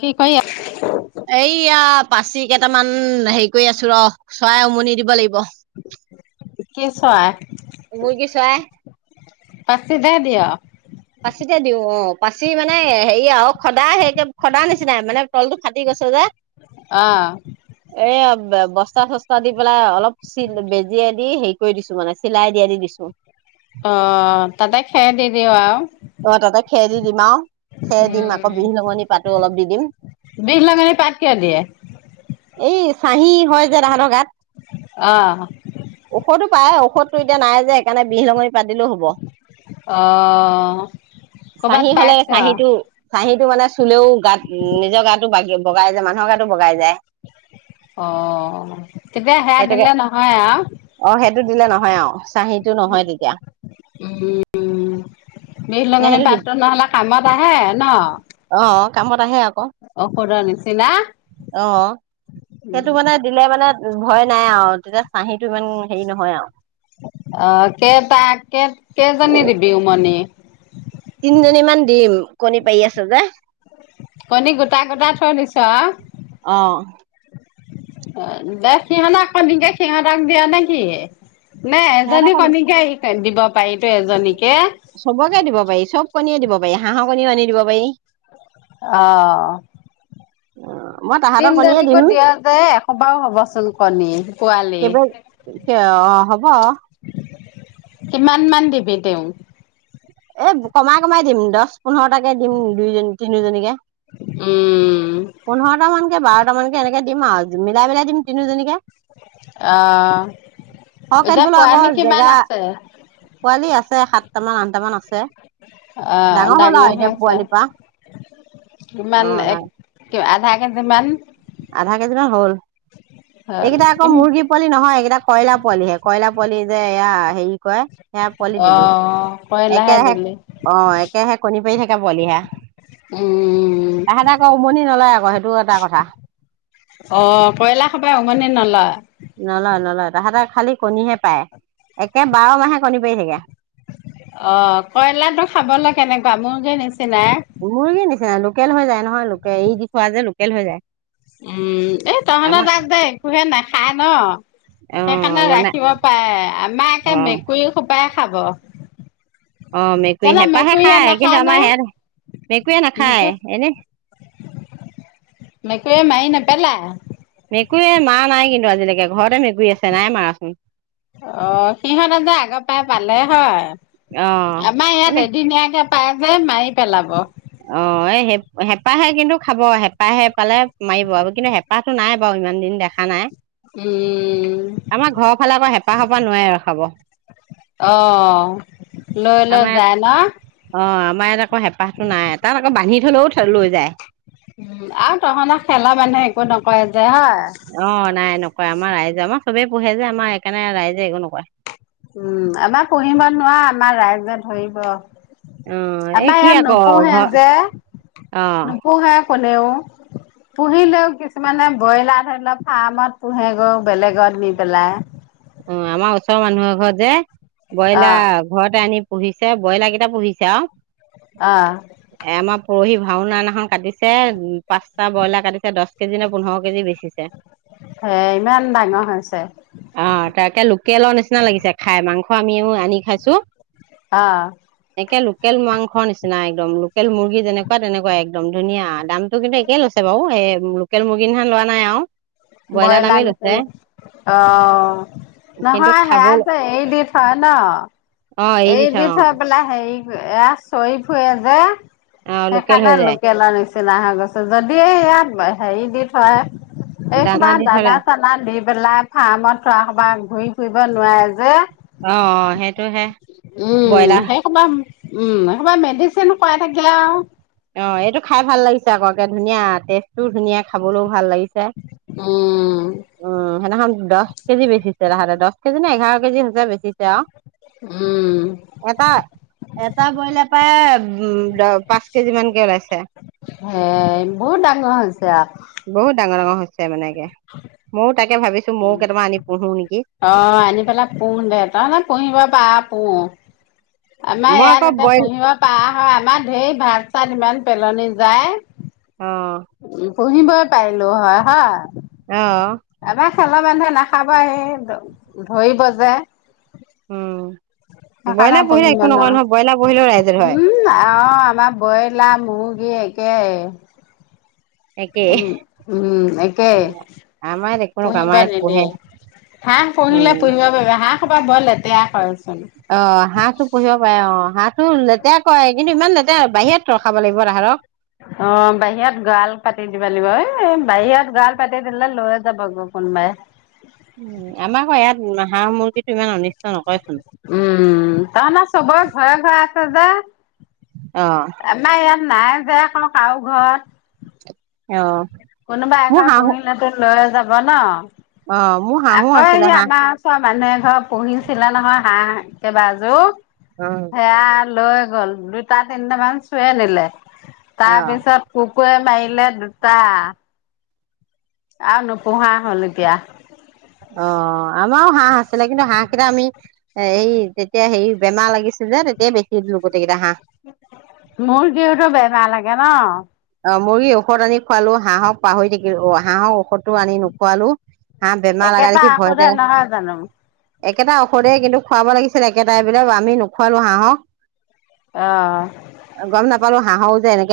কি কাইয়া এইয়া পাচি কেইটামান হেৰি কৰি আছো ৰ চৰাই উমনি দিব লাগিব। কি চৰাই? মুৰ্গী চৰাই পাচিতে দিয়। পাচিতে দিও অ পাচি মানে হেৰি আৰু খদা সেইে খদাৰ নিচিনাই, মানে তলতটো ফাটি গৈছো যে। আহ এই বস্তা চস্তা দি পেলাই অলপ চি বেজিয় দি হেৰি কৰি দিছো মানে চিলাই দিয়া দি দিছো। অ তাতে খেৰ দি দিওঁ আও। অ তাতে খেৰ দি দিম আও খেৰ দিম আকৌ উম, বিহ লগঙনি পাতো অলপ দি দিম। বিহ লগঙনি পাত কিয় দিয়ে এই চাহি হয় যে তাহাঁতৰ গাত। অ', ঔষধো পায় ঔষধ ত এতিয়া নাই যে সেকাৰণে বিহ লগঙী- অ কৰ'বাত চাহি হলে পাইছ চাহিটো চাহিটো মানে চুলেও গাত নিজৰ গাতটো বাগ বগাই যায় মানুহৰ গাতটো বগাই যায়। অ তেতিয়া হে দিলে নহয় আও টো দিলে নহয় আও চাহিটো নহয় তেতিয়া উম, বিহ নে লঙনি সেইটো দি পাতটো নহলে কামত আহে ন অ কামত আহে আকৌ ঔষধৰ নিচিনা উ মে ভয় নাই আৰু তেতিয়া চাহিটো ইমান হেৰি নহয় আও অ', কেইটা কেই কেইজনী দিবি উমনি তিনিজনীমান দিম কণী পাৰি আছে যে কণী গোটা গোটা থৈ দিছ অ দে সিহঁত আককে সিহঁতাক দিয়া নে কি [unintelligible] নাই সিহঁতৰ এজনী কণী কণীকে আহ দিব [unintelligible] পায়িতো এজনী চবকে দিব পাৰি চব কণীয়ে দিব পাৰি হাঁহৰ কণীও আনি দিব পাৰি অঁ অ মই তাহাঁতৰ কণীয়ে দিম তিনিজনীকো দিয়া যে এসোবাৰও হবচোন কণী পোৱালি কেইবা অ হ'ব [unintelligible] কিমান মান দিবি তেওঁ এ কমাই কমাই দিম দহ পোন্ধৰটাকে দিম দুইজনী তিনিওজনীকে উম, পোন্ধৰটা মানকে বাদ তাৰামান কে এনেকে দিম মিলাই মিলাই দিম তিনিজনীকে [unintelligible] অ সৰহ এতিয়া কাটিবলৈ আকৌ পোৱানি কিমান আছে [unintelligible] সাত আঠটামান আনটামান আছে অ' ডাঙৰ হল আৰু হৈ এতিয়া আছে। পোৱালিৰ পৰা অ ন কেইজনমান আধা কেজি মান হল হ'ল। এইকেইটা আকৌ কিম মুৰ্গী পোৱালি নহয় এইকেইটা [unintelligible] কয়লাৰ পোৱালিহে কয়লাৰ পোৱালি যে এয়া হেৰি কয় সেয়া পোৱলি দিলো অ' কয়লাহে একেহে দিলি। অ একেহে কণী পাৰি থাকে পোৱলিহে উম, তাহেতে আকৌ উমনি নলয় আকৌ সেইটো এটা কথা [unintelligible] অ কইলা খবাই উমনি নলাই নলয় নলয় তাহাঁতেৰ খালী কণীহে পায় একে বাৰ মাহে কণী পাৰি থাকে অ কইলাটো খাবলৈ কেনেকুৱা মোৰ যে নিচিনাই উমৰি কি নিচিনা লোকেল হৈ যায় নহয় লোকেল এই দি খোৱা যে লোকেল হৈ যায় উম এই তহত আমাৰ তাত যে একোহে নাখাই ন অ', সেইকাৰণে বনাই ৰাখিব পাৰে আমাৰ একে অ', মেকুৰী খোপাই খাব অ মেকুৰী জানো হেঁপাহে মেকুৰীয়ে খায় কিন্তু নাখায় নে আমাৰ সয়াত মেকুৰীয়ে নাখায় এনে এ মাই নেপেলাই মেকুৰীয়ে মাৰা নাই কিন্তু আজিলৈকে ঘৰতে মেকুৰী আছে নাই মাৰাচোন অ সিহঁতে যে আগৰ পৰাই পালে অ', হয় আমাৰ এনে ইয়াত এদিনীয়াকে পাই যায় মাৰি পেলাব। অ হেঁপাহে কিন্তু খাব হেঁপাহে পালে মাৰিব আৰু কিন্তু হেঁপাহটো নাই বাৰু ইমান দিন দেখা নাই। উম আমাৰ ঘৰৰ ফালে আকৌ হেঁপাহ সোপাহ নোৱাৰে ৰখাব অ লৈ লৈ আমাৰ যায় ন অ। মই আকৌ হেপাহ। নাই তাত আকৌ বান্ধি থলেও লৈ যায়। উম আৰু তহঁতৰ খেলৰ মানুহে একো নকয় যে হয় অ নাই ন। কয় আমাৰ ৰাইজে আমাৰ চবেই পোহে যে আমাৰ সেইকাৰণে ৰাইজে একো নকৰে। উম আমাৰ পুহিমিব নোৱাৰ। আমাৰ ৰাইজে ধৰিব। অ', এই আমাৰ কি ইয়াত আকৌ নোপোহে ঘৰ যে অ'। নোপোহে। কোনেও পুহিলেও কিছুমানে ব্ৰইলাৰ ধৰি লওক ফাৰ্মত পুহেগৈ বেলেগত নি পেলাই। অ আমাৰ ওচৰৰ মানুহৰ ঘৰ যে। অ ব্ৰইলাৰ ঘৰতে আনি। পুহিছে ব্ৰইলাৰ কেইটা পুহিছে আও। অহ। পৰহি ভাওনানাখন কাটিছে। পাঁচটা ব্ৰইলাৰ কাটিছে দহ। কেজি ন পোন্ধৰ কেজি বেচিছে। এ ইমান ডাঙৰ হৈছে। তেলৰ নিচিনা লাগিছে খাই মাংস আমিও আনি খাইছো। অহঁ। এনেকে লোকেল মাংসৰ নিচিনা একদম লোকেল মুৰ্গী যেনেকুৱা তেনেকুৱা একদম ধুনীয়া দামটো কিন্তু একেই লৈছে বাৰু এই লোকেল মুৰ্গীৰ নিখন লোৱা নাই আও। ব্ৰইলাৰনিছিনা অ। অ কিন্তু নহয় খাব সেয়াজ অ এ দি থয় ন এৰি এ থয় দি অ থৈ পেলাই হেৰি। এ চৰি ফুৰি যে। অ লোকেল হৈ সেইকাৰনে যায় লোকেল আনিছে। চিলা হৈ গছো যদি ইয়াত হেৰি দি থয়। এইহোপা দি থলে দানা চানা দি। পেলাই ফাৰ্মত থোৱা হোপা ঘূৰি ফুৰিব নোৱাৰে যে। অ সেইটো হে উম ব্ৰইলাৰ। সেই সোপা উম কবা মেডিচিন খুৱাই থাকে আও। অ এইটো খাই ভাল লাগিছে আককে ধুনীয়া টেষ্টটোও ধুনীয়া খাবলৈও ভাল লাগিছে। উম উম সেইদিনাখন দহ কেজি বেছি। দহ কেজি নে এঘাৰ কেজি হ হৈছে বেচিছে আ ও। উম এটা এটা বইলে প্ৰায় উম দ পাঁচ। মানকে ওলাইছে হেই বহুত ডাঙৰ হৈছে আও। বহুত ডাঙৰ ডাঙৰ হৈছে মানে তাকে মও তাকে ভাবিছো ময়ো উম কেইটামান আনি পুহো নেকি অ আনি পেলাই পোহ দে তাৰানে পুহিব পাৰ পো পো অ আমাৰ মই ইয়াত এয়াত আকৌ এটা বইল পুহিব পাৰা হয় আমাৰ ঢেৰ ভাত চাত ইমান পেলনি যায় অ পুহিবই পাৰিলো হয় হয় অহ আমাৰ খেলা মানুহে নাখাবা হে ধৰিব যে উম হেকানে ব্ৰইলাৰ পুহিলে পুহিব একো নকয় নহয় ব্ৰইলাৰ পুহিলেও ৰাইজৰ নোৱাৱ হয় উম আহ আমাৰ বয় ব্ৰইলা মুৰ্গী একে একেই উম উম একে আমাৰ ইয়াত একো নকয় পুহিব আমাৰ ইয়াত পোহে নিদিয়ে হাঁহ উম পুহিলে পুহিব পাৰিবা হাঁহ হোপা বহুত লেতেৰা কৰে। অ হাঁহটো পুহিব পাৰে অ হাঁহ উম লেত লেতেয়া কয় কিন্তু ইমান এতেয়া বাহিৰত ৰখাব লাগিব তাহঁতক অ এ বাহিৰত গৱাল পাতি দিলে লৈয়ে যাব গৈ কোনোবাই। উম আমাৰ আক ইয়াত হাঁহ মূৰ্গীটো ইমান অনিষ্ট নকয়। উম তাত চবৰে ঘৰে ঘৰে আছে যে অ আমাৰ এইয়াত নাই যে কাৰো ঘৰত অ কোনোবা মোৰ এঘৰ হাঁহো পোহিল তো লৈয়ে যাব ব ন অ মোৰ হাঁহো আকৌ আছিলে সি হাঁহ আমাৰ ওচৰ মানুহে ঘৰ পোহি আছিলে নহয় হাঁহ কেইবা এযোৰ উম সেয়া লৈ গ'ল দুটা তিনিটা মান চুৰে নিলে তাৰ অ পিছত কুক কুকুৱে মাৰিলে দুটা আৰু নোপোহা হ'ল এতিয়া। অ আমাৰো হাঁহ আছিলে কিন্তু হাঁহ কেইটা আমি হেৰি তেতিয়া হেৰি বেমাৰ লাগিছিল যে তেতিয়াই বেছি দিলো গোটেই কেইটা হাঁহ মৰ্গী হেতৰ বেমাৰ লাগে ন অ মুৰ্গী ঔষধ আনি খোৱালো হাঁহক পাহৰি থাকিলো। অ হাঁহৰ ঔষধটো আনি নোখোৱালো। হাঁহ বেমাৰ লগা একেটা দেখি ঔষধে ভয়তে নহয় জানো একেটা ঔষধে কিন্তু খুৱাব লাগিছিল। ছিল একেটাইবিলাক আমি নোখোৱালো হাঁহক। আহ। হা হ যে এনেক।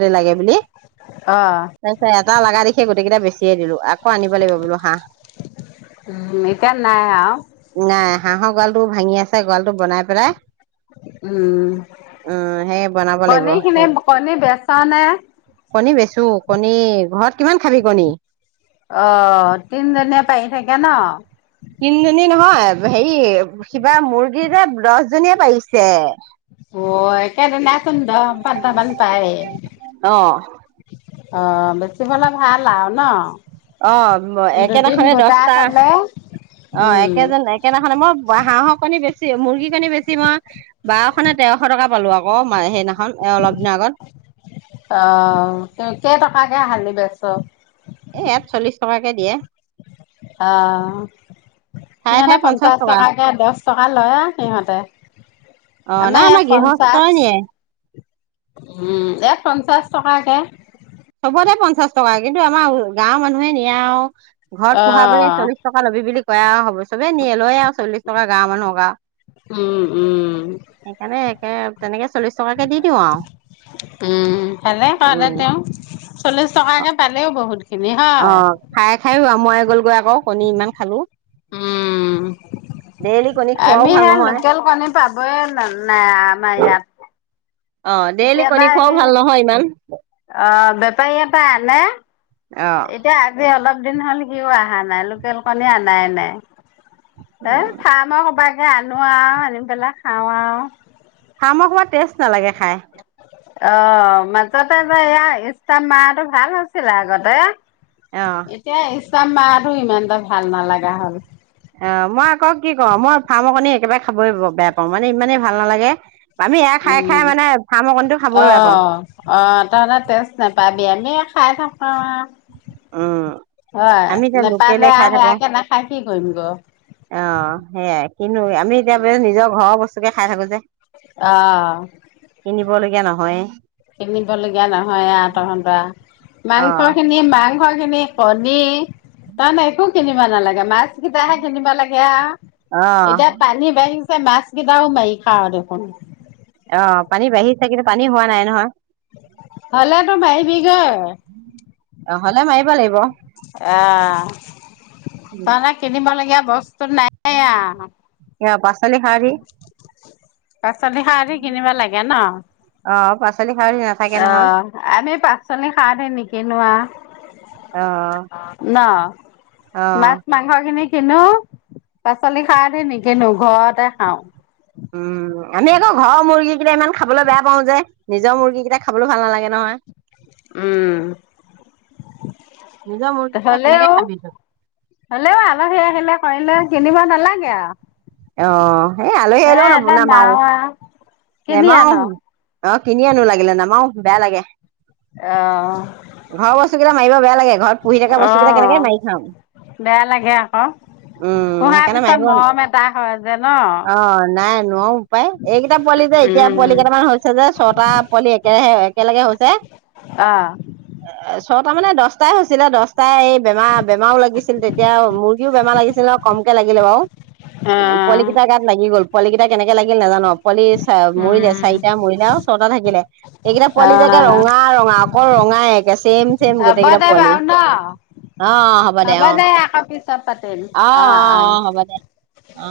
তে লাগে বুলি, অ তাৰপিছত এটা লগা দেখি গোটেই কেইটা বেছি। চৰিলো। আনিব লাগিব বোলো হাঁহ, উম এতিয়া নাই আও নাই হাঁহৰ গ। ভাঙি আছে গৰাল টো বনাই পেলাই। উম উম সেই বনাব লাগিব কণী খিনি কণী বস। চান। [unintelligible] কণী বেচো কণী ঘৰত কিমান খাবি কণী। অ তিনজনীয়ে পাৰি থাকে ন। [unintelligible] তিনিজনী নহয় হেৰি, কিবা মুৰ্গী যে দহজনীয়ে পাৰিছে। অ একেদিনা। [unintelligible] কধ বানদামান পায়। অ [unintelligible] অ বেছি পালে ভাল আৰু ন। [unintelligible] অ দুদিন একেদিনাখনে গোটাই দহটা, থলে অ উম একেজন একেদিখনে মই হাঁহৰ কণী বেছি মুৰ্গী। কি কনি বেছি মই বাৰশ নে তেৰশ টকা পালো আকৌ সেইদিনাখন এ অলপ দিনৰ আগত। [unintelligible] অ কেই টকাকে খালি বেচ। [unintelligible] এ ইয়াত চল্লিশ টকাকে দিয়ে। অ, ঠায়ে সিহঁতে ঠায়ে পঞ্চাশ টকা টকাকে দহ টকা লয় আৰু সিহঁতে অ আমাৰ নাই ইয়াত পঞ্চাশ। গৃহস্থই নিয়ে [unintelligible] উম এক পঞ্চাশ টকাকে। চবতে পঞ্চাশ টকা কিন্তু আমাৰ গাঁৱৰ মানুহে নিয়া আৰু। ঘৰত অ পোহা বুলি চল্লি টকা ল'বি বুলি কয় হ'ব চবে নিয়ে লয় আৰু চল্লিছ। [unintelligible] গাঁৱ মানুহনক আৱ [unintelligible] উম উম সেইকাৰণে একে তেনেকে চল্লিশ টকাকে দি দিওঁ আৰু, উম উম। চল্লিছ টকাকে পালেও বহুত। খিনি অ হয় খাই খাইও আ। [unintelligible] মই গ'লগৈ আকৌ কণী ইমান খালো। উম, ডেইলি কণী খোৱাও আমি ভাল সে নহয় লোকেল কণী পাবই নাই আমাৰ ইয়াত। অ ডেইলি কেতিয়াবা কণী খোৱাও আহে, ভাল নহয় ইমান অ বেপাৰীয়ে পা আনে। [unintelligible] অ এতিয়া আজি অলপ। দিন হ'ল সিও অহা নাই লোকেল কণী অনাই নাই। এ খাই মই সব। [unintelligible] তাকে আনো আৰু আনি পেলাই খাও আৰু। হাঁহ মাংসত টেষ্ট নালাগে খায়। অ মাজতে যে ইয়াৰ ইষ্টাৰ্ত মাৰাটো ভাল হৈছিলে আগতে। অ এতিয়াই ই তাত মাৰটো ইমান এটা ভাল নালাগা হ'ল। অ মই আকৌ কি কম মই ফাৰ্মৰ কণি একেবাৰে খাবই বেয়া পাওঁ মানে ইমানেই ভাল নালাগে আমি এয়া খাই খাই উম মানে ফাৰ্মৰ কণীটো খাবই অ বেয়া পাওঁ অ তাৰে তেচ নাপায়। এনেই খাই থাকা আৰু উম হয় আমি এতিয়া লোকেলে নেপালে খাই আৰু থাকো সেয়াকে নাখায় কি কৰিম গৈ। অ সেয়াই কিনো আমি এতিয়া বে নিজৰ ঘৰৰ বস্তুকে খাই থাকো যে অ'। কিনিবলগীয়া নহয়ে। কিনিবলগীয়া নহয়‌ আৰ তহতৰ। অ মাংস খিনি মাংস খিনি পনিৰ তাৰমানে একো কিনিব নালাগে মাছ কেইটাহে কিনিব লাগে আৰু অ এতিয়া পানী বাঢ়ি মাছকেইটা মাৰি খাওঁ দেখোন। অ পানী বাঢ়িছে কিন্তু পানী হোৱা নাই নহয়। হলে তোৰ পাৰিবিগৈ অ হলে মাৰিব লাগিব অহ নহলে কিনিব লগীয়া হ'ব। ত নাই। এ বা পাচলি খালি কিনিবা লাগে ন। অ পাচলি সাৰ দি নাথাকে অ নহয় আমি পাচলি সাৰ দি নিকিনোৱা অ ন অ মাছ মাংস খিনি কিনো পাচলি খাৰ দি নিকিনো ঘৰতে খাওঁ। উম আমি আকৌ ঘৰৰ মুৰ্গী কেইটা ইমান খাবলৈ বেয়া পাও যে নিজৰ মুৰ্গী কেইটা খাবলৈও ভাল নালাগে নহয়। উ। নিজৰ মুৰ্গী কেইটা কেনেকে হ'লেও খাবি তই? হ'লেও আলহী আহিলে কৰিলে কিনিব নালাগে আৰু অ। সেই আলহী হে আহিলেও নবনা‌ এটা নেমাৰু নাও আৰু কিনি নেমাও। আনক অ কিনি আনো লাগিলে নামাৰো বেয়া লাগে। অ ঘৰৰ বস্তু কেইটা মাৰিব বেয়া লাগে ঘৰত পুহি থকা অ বস্তু কেইটা কেনেকে মাৰি খাম বেয়া লাগে আকৌ উম পোহাৰ সেইকাৰণে পিছত মাৰিব মৰম এটা হয় যে ন অ নাই নোৱাৰো পায় এইকেইটা পোৱালি যে এতিয়া উম পোৱালি কেইটামান হৈছে যে ছটা পোৱালি একেৰাহে একেলগে হৈছে [unintelligible] আহঁ ছটা মানে দহটাই হৈছিলে দহটাই এই [unintelligible] বেমাৰ বেমাৰও লাগিছিল তেতিয়া মুৰ্গীও বেমাৰ লাগিছিলে কমকে লাগিলে বাৰু উ পোৱালি কিটা গাত লাগি গল [unintelligible] পোৱালিকেইটা কেনেকে লাগিল নাজানো আও [unintelligible] পোৱালি চ মৰিলে চাৰিটা মৰিলে আৰু ছটা থাকিলে এইকেইটা অ অ পোৱালি যোকে ৰঙা ৰঙা অকল ৰঙাই একে চছেম চছেম হ'ব গোটেইকেইটা দে পোৱালি বাৰু ন অ হ'ব দে অ আহ অ অ হ'ব দে [unintelligible] অ